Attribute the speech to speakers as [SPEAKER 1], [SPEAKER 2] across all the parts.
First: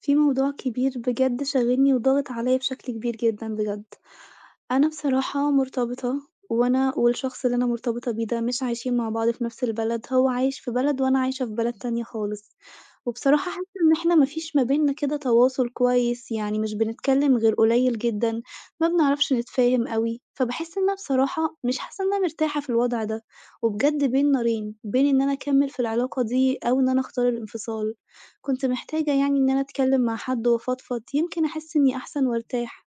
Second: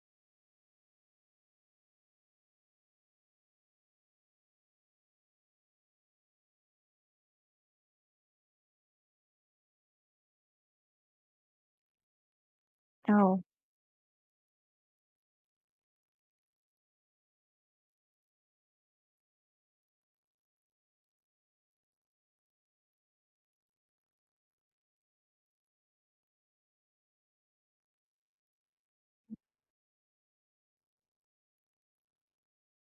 [SPEAKER 1] في موضوع كبير بجد شاغلني وضاغط عليّا بشكل كبير جدًا بجد. أنا بصراحة مرتبطة، وأنا والشخص اللي أنا مرتبطة بيه ده مش عايشين مع بعض في نفس البلد، هو عايش في بلد وأنا عايشة في بلد تانية خالص.
[SPEAKER 2] آه.
[SPEAKER 1] وبصراحة حاسة إن إحنا ما فيش ما بيننا كده تواصل كويس، يعني مش بنتكلم غير قليل جدًا، ما بنعرفش نتفاهم أوي، فباحس إن أنا بصراحة مش حاسة إن أنا مرتاحة في الوضع ده، وبجد بين نارين، بين إن أنا أكمل في العلاقة دي أو إن أنا أختار الانفصال. كنت محتاجة يعني إن أنا أتكلّم مع حد وأفضفض، يمكن أحس إني أحسن وأرتاح.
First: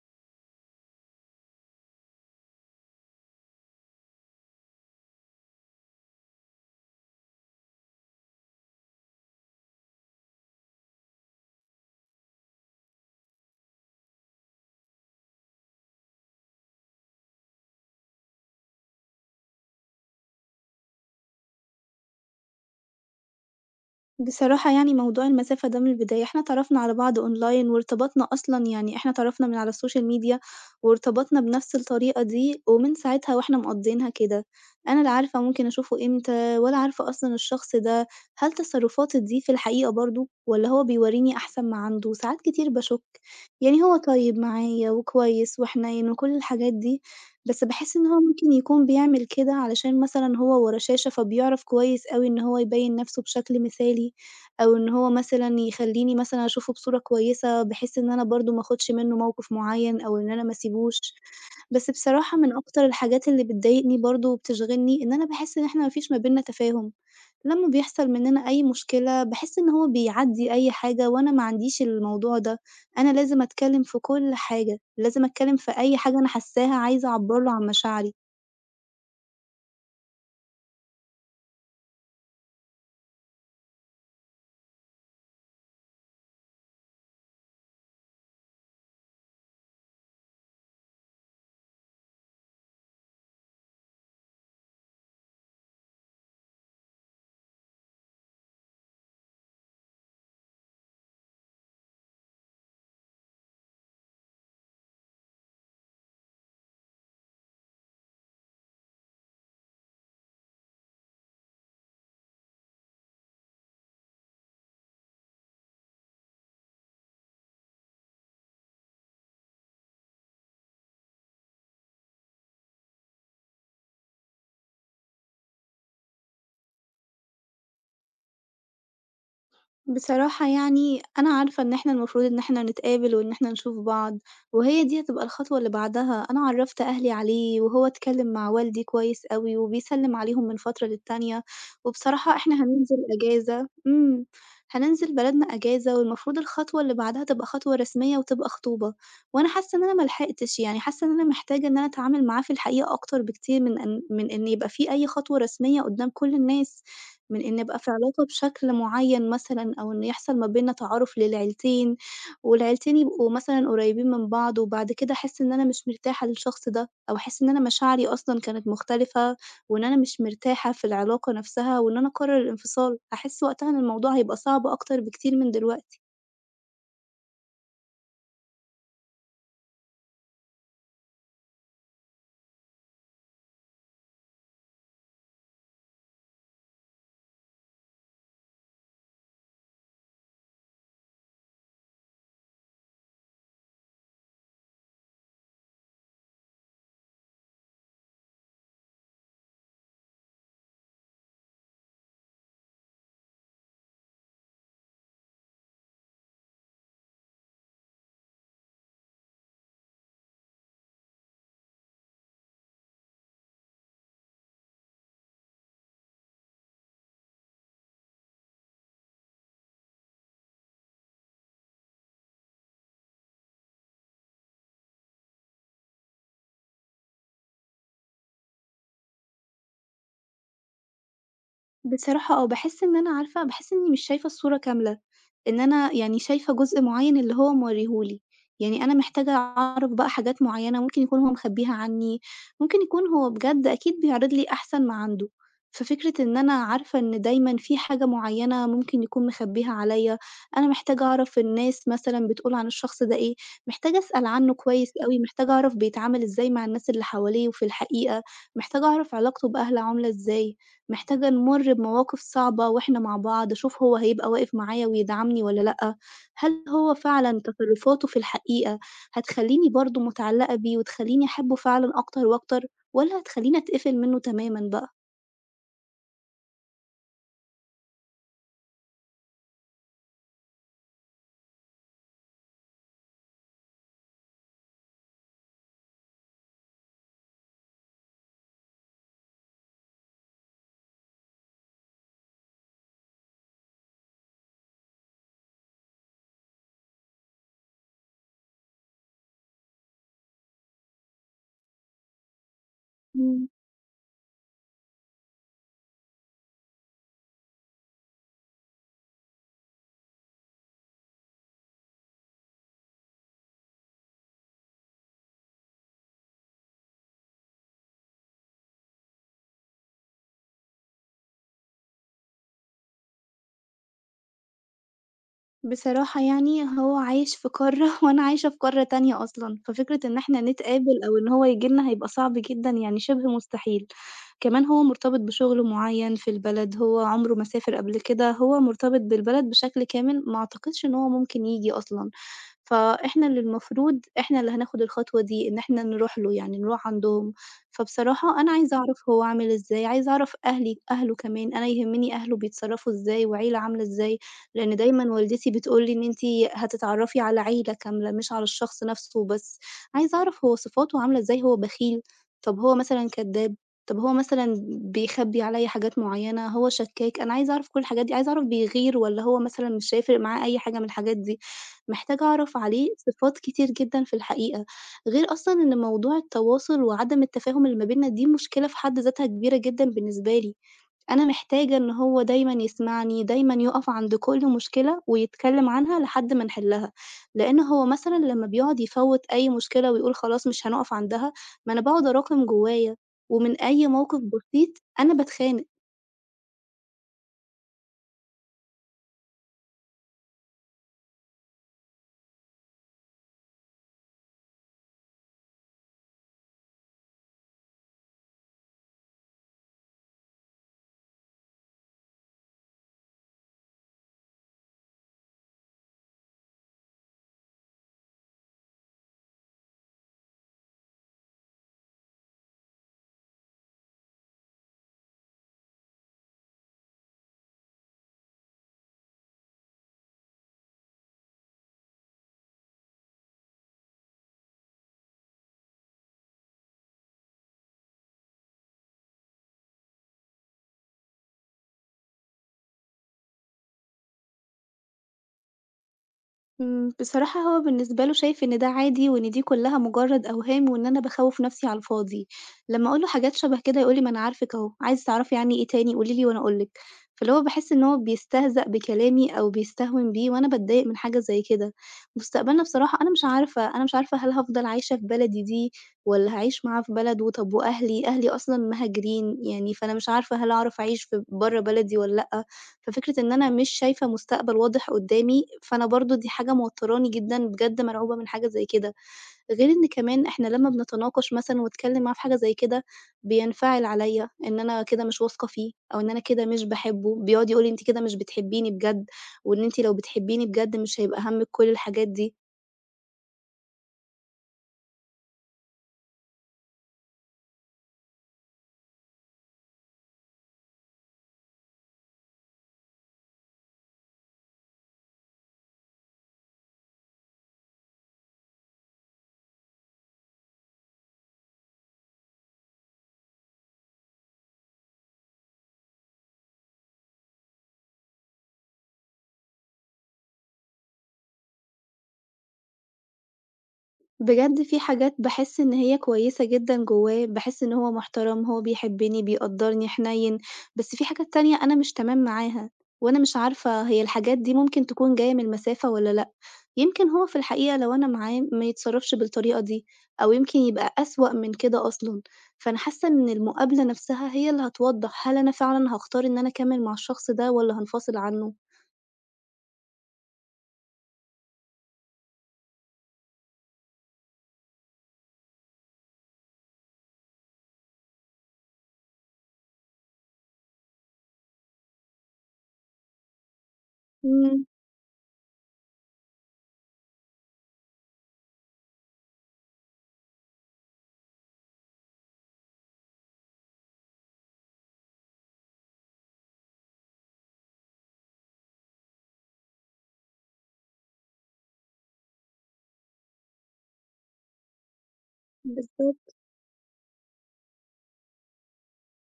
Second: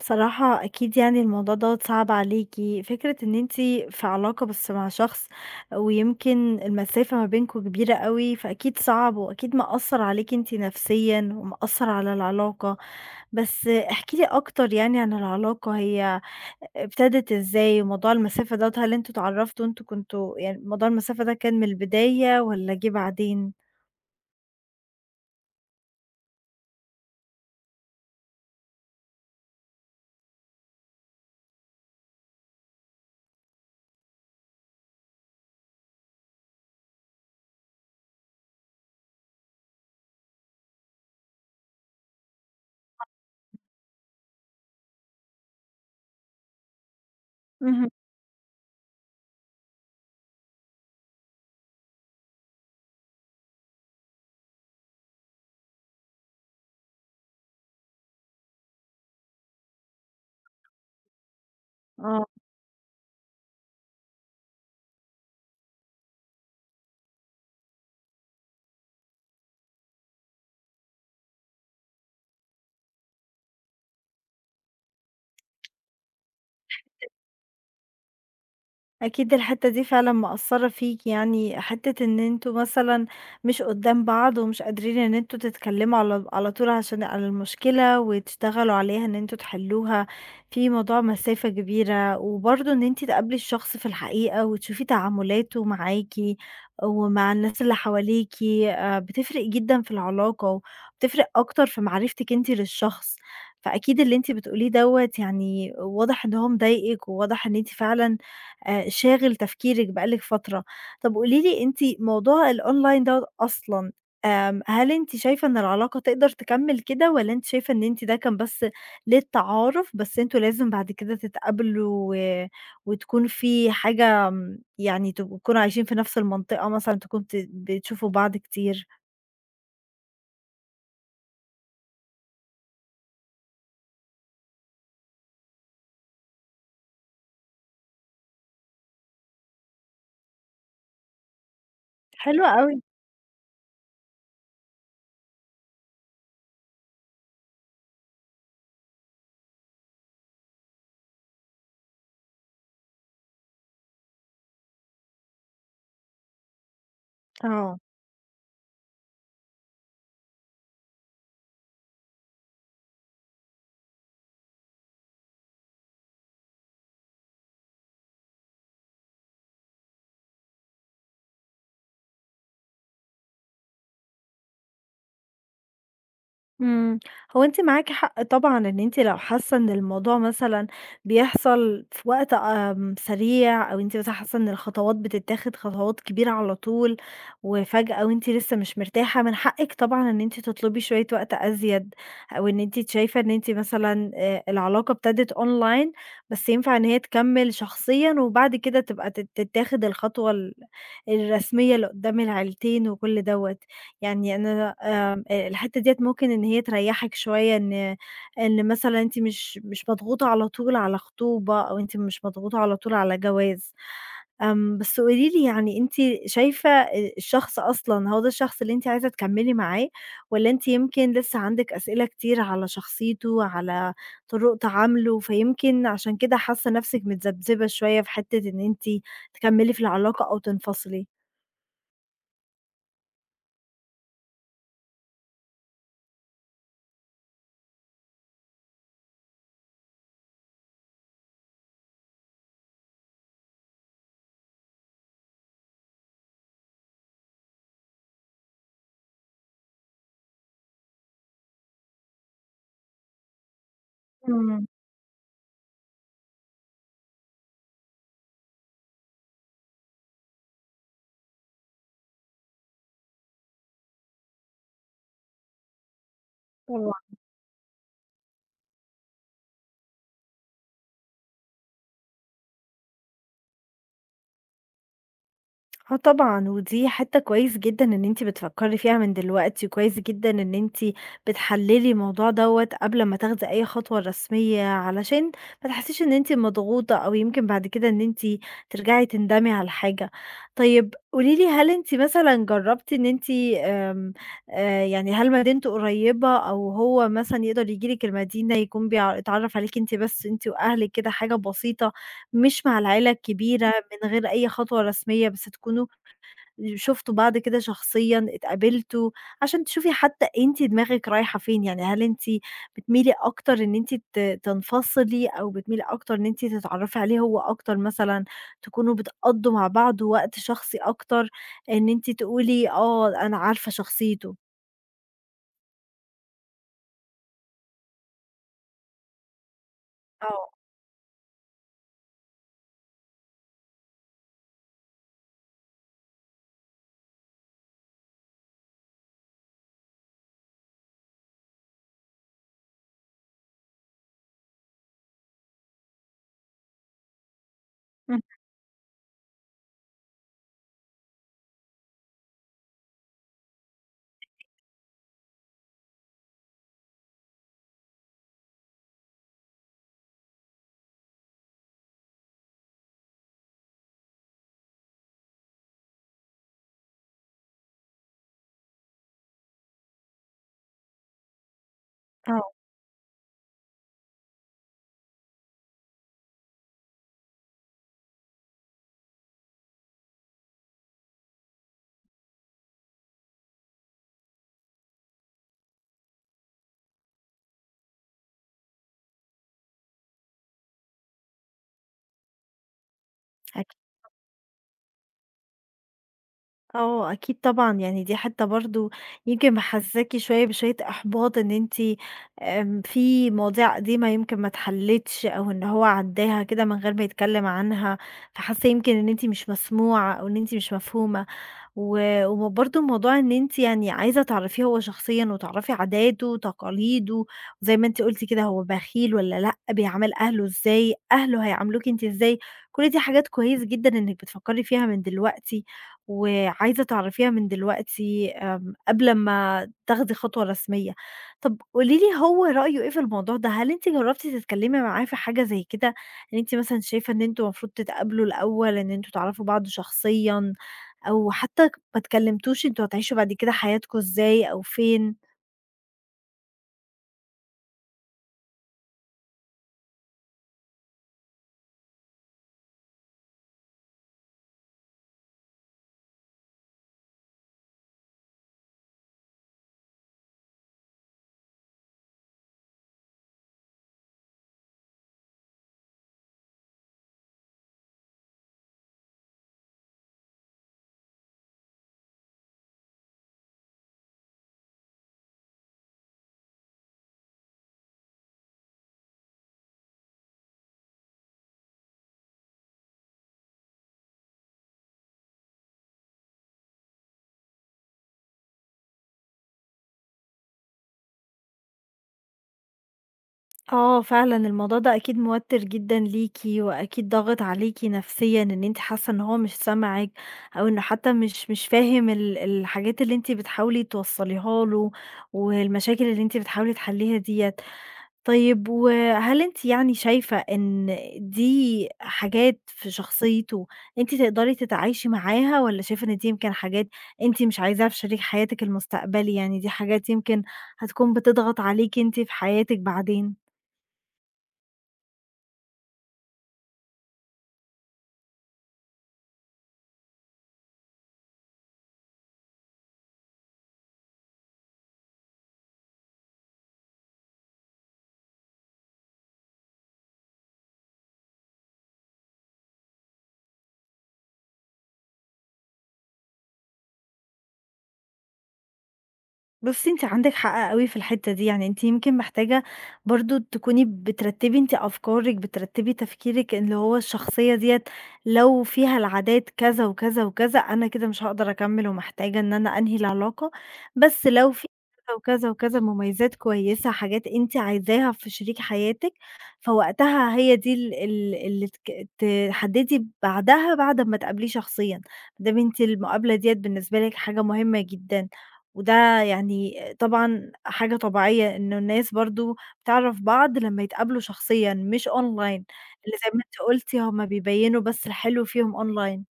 [SPEAKER 2] بصراحة أكيد يعني الموضوع دوّة صعب عليكِ، فكرة إن أنتِ في علاقة بس مع شخص، ويمكن المسافة ما بينكم كبيرة أوي، فأكيد صعب وأكيد مأثّر عليكِ أنتِ نفسيًا ومأثّر على العلاقة. بس احكي لي أكتر، يعني عن العلاقة هي ابتدت إزاي؟ وموضوع المسافة دوّة، هل أنتم اتعرّفتوا وأنتم كنتم يعني موضوع المسافة ده كان من البداية والّا جِه بعدين؟
[SPEAKER 1] بصراحة يعني موضوع المسافة ده من البداية إحنا اتعرفنا على بعض أونلاين وارتبطنا، أصلًا يعني إحنا اتعرفنا من على السوشيال ميديا وارتبطنا بنفس الطريقة دي، ومن ساعتها وإحنا مقضيينها كده. أنا لا عارفة ممكن أشوفه إمتى، ولا عارفة أصلًا الشخص ده هل تصرفاتي دي في الحقيقة برضه والّا هو بيوريني أحسن ما عنده؟ ساعات كتير باشُك. يعني هو طيب معايا وكويس وحنين وكل الحاجات دي، بس
[SPEAKER 2] اهم.
[SPEAKER 1] باحس إن هو ممكن يكون بيعمل كده علشان مثلًا هو ورا شاشة، فبيعرف كويس أوي إن هو يبيّن نفسه بشكل مثالي. أو إن هو مثلًا يخلّيني مثلًا أشوفه بصورة كويسة، بحيث إن أنا برضه ما آخُدش منّه موقِف معيّن أو إن أنا ما أسيبوش. بس
[SPEAKER 2] آه.
[SPEAKER 1] بصراحة من أكتر الحاجات اللي بتضايقني برضه وبتشغِلني، إن أنا باحس إن إحنا ما فيش ما بيننا تفاهم. لمّا بيحصل منّنا أي مشكلة، باحس إن هو بيعدّي أي حاجة، وأنا ما عنديش الموضوع ده. أنا لازم أتكلّم في كل حاجة، لازم أتكلّم في أي حاجة أنا حاسّاها، عايزة أعبّر له عن مشاعري.
[SPEAKER 2] أكيد الحتة دي فعلًا مأثّرة فيك، يعني حتة إن أنتم مثلًا مش قدّام بعض ومش قادرين إن أنتم تتكلّموا على طول عشان على المشكلة، وتشتغلوا عليها إن أنتم تحلّوها. في موضوع مسافة كبيرة، وبرضه إن أنتِ تقابلي الشخص في الحقيقة وتشوفي تعاملاته معاكِ ومع الناس اللي حواليكِ، بتفرق جدًا في العلاقة، وبتفرق أكتر في معرفتِك أنتِ للشخص. فأكيد اللي أنتِ بتقوليه دوّة يعني واضح إن هو مضايقِك، وواضح إن أنتِ فعلًا شاغل تفكيرِك بقى لِك فترة. طب قولي لي أنتِ موضوع الأونلاين دوّة أصلًا، هل أنتِ شايفة إن العلاقة تقدر تكمّل كده، والّا أنتِ شايفة إن أنتِ ده كان بس للتعارُف، بس أنتم لازم بعد كده تتقابلوا وتكون في حاجة، يعني تبقوا تكونوا عايشين في نَفْس المنطقة مثلًا، تكونوا بتشوفوا بعض كتير؟
[SPEAKER 1] بصراحة يعني أنا عارفة إن إحنا المفروض إن إحنا نتقابل وإن إحنا نشوف بعض، وهي دي هتبقى الخطوة اللي بعدها. أنا عرّفت أهلي عليه، وهو اتكلّم مع والدي كويس أوي وبيسلِّم عليهم من فترة للتانية. وبصراحة
[SPEAKER 2] حلو
[SPEAKER 1] إحنا
[SPEAKER 2] أوي.
[SPEAKER 1] هننزل إجازة، هننزل بلدنا إجازة، والمفروض الخطوة اللي بعدها تبقى خطوة رسمية وتبقى خطوبة. وأنا حاسة إن أنا ما لحقتش، يعني حاسة إن أنا محتاجة إن أنا أتعامل معاه في الحقيقة أكتر بكتير من إن يبقى في أي خطوة رسمية قُدّام كل الناس. من إن أبقى
[SPEAKER 2] آه.
[SPEAKER 1] في علاقة بشكل معيّن مثلًا، أو إن يحصل ما بيننا تعارُف للعيلتين، والعيلتين يبقوا مثلًا قريّبين من بعض، وبعد كده أحس إن أنا مش مرتاحة للشخص ده، أو أحس إن أنا مشاعري أصلًا كانت مختلفة وإن أنا مش مرتاحة في العلاقة نَفْسها، وإن أنا أقرّر الانفصال، أحس وقتها إن الموضوع هيبقى صعب أكتر بكتير من دلوقتي.
[SPEAKER 2] إمم. هو أنتِ معاكِ حق طبعًا، إن أنتِ لو حاسة إن الموضوع مثلًا بيحصل في وقت سريع، أو أنتِ مثلًا حاسة إن الخطوات بتتاخد خطوات كبيرة على طول، وفجأة وأنتِ لسه مش مرتاحة، من حقِك طبعًا إن أنتِ تطلبي شوية وقت أزيد، أو إن أنتِ شايفة إن أنتِ مثلًا العلاقة ابتدت online، بس ينفع إن هي تكمل شخصيًا، وبعد كده تبقى تتاخد الخطوة الرسمية لقدام العيلتين وكل دوّة. يعني أنا آمم الحتّة ديّة ممكن إن هي تريّحِك شوية، إن مثلًا أنتِ مش مضغوطة على طول على خطوبة، أو أنتِ مش مضغوطة على طول على جواز. بس قولي لي، يعني أنتِ شايفة الشخص أصلًا هو ده الشخص اللي أنتِ عايزة تكمّلي معاه، والّا أنتِ يمكن لسّه عندِك أسئلة كتير على شخصيته، على طرق تعامله، فيمكن عشان كده حاسّة نَفْسِك متذبذبة شوية في حتّة إن أنتِ تكمّلي في العلاقة أو تنفصلي؟
[SPEAKER 1] بصراحة آه، باحس إن أنا عارفة، باحس إني مش شايفة الصورة كاملة، إن أنا يعني شايفة جزء معيّن اللي هو موريه لي. يعني أنا محتاجة أعرف بقى حاجات معيّنة ممكن يكون هو مخبيها عني، ممكن يكون هو بجد أكيد بيعرض لي أحسن ما عنده. ففكرة إن أنا عارفة إن دايمًا في حاجة معيّنة ممكن يكون مخبيها عليَّ، أنا محتاجة أعرف الناس مثلًا بتقول عن الشخص ده إيه، محتاجة أسأل عنه
[SPEAKER 2] إمم.
[SPEAKER 1] كويس أوي، محتاجة أعرف بيتعامل إزاي مع الناس اللي حواليه وفي الحقيقة، محتاجة أعرف علاقته بأهله عاملة إزاي. محتاجة نمُر بمواقف صعبة وإحنا مع بعض، أشوف هو هيبقى واقف معايا ويدعمني والّا لأ. هل هو
[SPEAKER 2] تمام.
[SPEAKER 1] فعلًا تصرُّفاته في الحقيقة هتخلّيني برضه متعلّقة بيه وتخلّيني أحبّه فعلًا أكتر وأكتر، والّا هتخلّيني أتقفل منّه تمامًا بقى؟
[SPEAKER 2] آه طبعًا، ودي حتّة كويس جدًا إن أنتِ بتفكّري فيها من دلوقتي، وكويس جدًا إن أنتِ بتحلّلي الموضوع دوّة قبل ما تاخدي أي خطوة رسمية، علشان ما تحسّيش إن أنتِ مضغوطة، أو يمكن بعد كده إن أنتِ ترجعي تندمي على حاجة. طيب قولي لي، هل أنتِ مثلًا جرّبتِ إن أنتِ آمم، يعني هل مدينته قريّبة، أو هو مثلًا يقدر ييجي لِك المدينة، يكون اتعرّف عليكِ أنتِ بس، أنتِ وأهلِك كده حاجة بسيطة، مش مع العيلة
[SPEAKER 1] إمم.
[SPEAKER 2] الكبيرة، من غير أي خطوة رسمية، بس تكونوا شُفتوا بعض كده شخصيًا، اتقابلتوا، عشان تشوفي حتى أنتِ دماغِك رايحة فين، يعني هل أنتِ بتميلي أكتر إن أنتِ تنفصلي، أو بتميلي أكتر إن أنتِ تتعرّفي عليه هو أكتر مثلًا، تكونوا بتقضّوا مع بعض وقت شخصي أكتر، إن أنتِ تقولي آه أنا عارفة شخصيته؟
[SPEAKER 1] بصراحة يعني هو عايش في قارة وأنا عايشة في قارة تانية أصلًا، ففكرة إن إحنا
[SPEAKER 2] آه.
[SPEAKER 1] نتقابل أو إن هو ييجي لنا هيبقى صعب جدًا، يعني شِبه مستحيل. كمان هو مرتبط بشغل معيّن في البلد، هو عمره ما سافر قبل كده، هو مرتبط بالبلد بشكل كامل، ما أعتقدش إن هو ممكن ييجي أصلًا. فإحنا اللي المفروض إحنا اللي هناخد الخطوة دي، إن إحنا نروح له، يعني نروح عندهم.
[SPEAKER 2] إمم.
[SPEAKER 1] فبصراحة أنا عايزة أعرف هو عامل إزاي، عايزة أعرف أهلي أهله كمان، أنا يهمني أهله بيتصرّفوا إزاي وعيلة عاملة إزاي، لإن دايمًا والدتي بتقول لي: إن أنتِ هتتعرّفي على عيلة كاملة مش على الشخص نفسه وبس. عايزة أعرف هو صفاته عاملة إزاي، هو بخيل؟ طب هو مثلًا كدّاب؟ طب هو مثلًا بيخبّي عليَّ حاجات معيّنة، هو شكّاك؟ أنا عايزة أعرف كل الحاجات دي، عايزة أعرف بيغير والّا هو مثلًا مش هيفرق معاه أي حاجة من الحاجات دي. محتاجة أعرف عليه صفات كتير جدًا في الحقيقة، غير أصلًا إن موضوع التواصل وعدم التفاهم اللي ما بيننا دي مشكلة في حد ذاتها كبيرة جدًا بالنسبة لي. أنا محتاجة إن هو دايمًا يسمعني، دايمًا يُقف عند كل مشكلة ويتكلم عنها لحد ما نحلها، لإن هو مثلًا لمّا بيقعد يفوّت أي مشكلة ويقول خلاص مش هنقف عندها، ما أنا باقعد أراكم جوايا، ومن
[SPEAKER 2] آه.
[SPEAKER 1] أي موقف بسيط أنا باتخانق.
[SPEAKER 2] آه، أكيد طبعًا، يعني دي حتّة برضه يمكن محسّساكِ شوية بشوية إحباط، إن أنتِ في مواضيع قديمة يمكن ما اتحلِّتش، أو إن هو عدّاها كده من غير ما يتكلّم عنها، فحاسّة يمكن إن أنتِ مش مسموعة، أو إن أنتِ مش مفهومة. و وبرضه موضوع إن أنتِ يعني عايزة تعرفيه هو شخصيًا، وتعرفي عاداته وتقاليده، وزي ما أنتِ قُلتِ كده، هو بخيل والّا لأ، بيعامل أهله إزاي، أهله هيعاملوكِ أنتِ إزاي، كل دي حاجات كويس جدًا إنِّك بتفكّري فيها من دلوقتي، وعايزة تعرفيها من دلوقتي، قبل ما تاخدي خطوة رسمية. طب قولي لي، هو رأيه إيه في الموضوع ده؟ هل أنتِ جرّبتِ تتكلّمي معاه في حاجة زي كده، إن أنتِ مثلًا شايفة إن أنتم المفروض تتقابلوا الأول، إن أنتم تعرفوا بعض شخصيًا، أو حتى ما اتكلمتوش أنتم هتعيشوا بعد كده حياتكم إزاي أو فين؟
[SPEAKER 1] بصراحة هو بالنسبة له شايف إن ده عادي، وإن دي كلّها مجرّد أوهام، وإن أنا باخوّف نَفْسي على الفاضي. لمّا أقول له حاجات شبه كده يقول لي: "ما أنا عارفِك أهو، عايزة تعرفي عنّي إيه تاني قولي لي وأنا أقول لِك." فاللي هو باحس إن هو بيستهزأ بكلامي أو بيستهون بيه، وأنا باتضايق من حاجة زي كده. مستقبلنا بصراحة أنا مش عارفة، أنا مش عارفة هل هافضل عايشة في بلدي دي والّا هاعيش معاه في بلده؟ طب وأهلي، أهلي أصلًا مهاجرين، يعني فأنا مش عارفة هل أعرف أعيش في برّه بلدي والّا لأ؟ ففكرة إن أنا مش شايفة مستقبل واضح قدّامي، فأنا برضه دي حاجة موتّراني جدًا، بجد مرعوبة من حاجة زي كده. غير إن كمان إحنا لمّا بنتناقش مثلًا واتكلّم معاه في حاجة زي كده، بينفعل عليّا إن أنا كده مش واثقة فيه، أو إن أنا كده مش باحبه، بيقعد يقول لي: "أنتِ كده مش بتحبيني بجد، وإن أنتِ لو بتحبيني بجد مش هيبقى هَمِّك كل الحاجات دي."
[SPEAKER 2] آه، فعلًا الموضوع ده أكيد موتّر جدًا ليكِ، وأكيد ضاغط عليكِ نفسيًا إن أنتِ حاسة إن هو مش سامعِك، أو إنه حتى مش فاهم الحاجات اللي أنتِ بتحاولي توصّليها له، والمشاكل اللي أنتِ بتحاولي تحلّيها ديّة. طيب، وهل أنتِ يعني شايفة إن دي حاجات في شخصيته أنتِ تقدري تتعايشي معاها، والّا شايفة إن دي يمكن حاجات أنتِ مش عايزاها في شريك حياتِك المستقبلي، يعني دي حاجات يمكن هتكون بتضغط عليكِ أنتِ في حياتِك بعدين؟
[SPEAKER 1] بجد في حاجات باحس إن هي كويسة جدًا جوّاه، باحس إن هو محترم، هو بيحبني، بيقدّرني، حنيّن. بس في حاجات تانية أنا مش تمام معاها، وأنا مش عارفة هي الحاجات دي ممكن تكون جاية من المسافة والّا لأ. يمكن هو في الحقيقة لو أنا معاه ما يتصرّفش بالطريقة دي، أو يمكن يبقى أسوأ من كده أصلًا. فأنا حاسة إن المقابلة نفسها هي اللي هتوضّح هل أنا فعلًا هاختار إن أنا أكمّل مع الشخص ده والّا هانفصل عنه.
[SPEAKER 2] بُصّي أنتِ عندِك حق أوي في الحتّة دي، يعني أنتِ يمكن محتاجة برضه تكوني بترتّبي أنتِ أفكارِك، بترتّبي تفكيرِك، اللي هو الشخصية ديّة لو فيها العادات كذا وكذا وكذا، أنا كده مش هاقدر أكمّل ومحتاجة إن أنا أنهي العلاقة، بس لو
[SPEAKER 1] إمم،
[SPEAKER 2] في كذا وكذا وكذا مميزات كويسة، حاجات أنتِ عايزاها في شريك حياتِك، فوقتها هي دي ال ال اللي تحدّدي بعدها، بعد أمّا تقابليه شخصيًا، ما دام أنتِ المقابلة ديّة بالنسبة لِك حاجة مهمة جدًا. وده يعني طبعًا حاجة طبيعية إنه الناس برضه بتعرف بعض لمّا يتقابلوا شخصيًا مش أونلاين، اللي زي
[SPEAKER 1] بالضبط.
[SPEAKER 2] ما أنتِ قُلتِ هُم بيبيّنوا بس الحلو فيهم أونلاين.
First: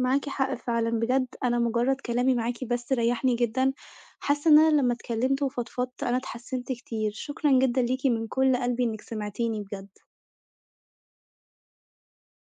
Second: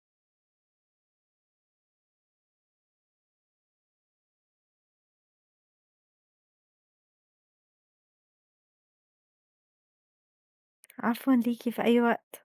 [SPEAKER 1] معاكِ حق فعلًا، بجد أنا مجرد كلامي معاكِ بس ريّحني جدًا، حاسة إن أنا لمّا اتكلمت وفضفضت أنا اتحسنت كتير. شكرًا جدًا ليكِ من كل قلبي إنِّك سمعتيني بجد.
[SPEAKER 2] عفوًا ليكِ، في أي وقت.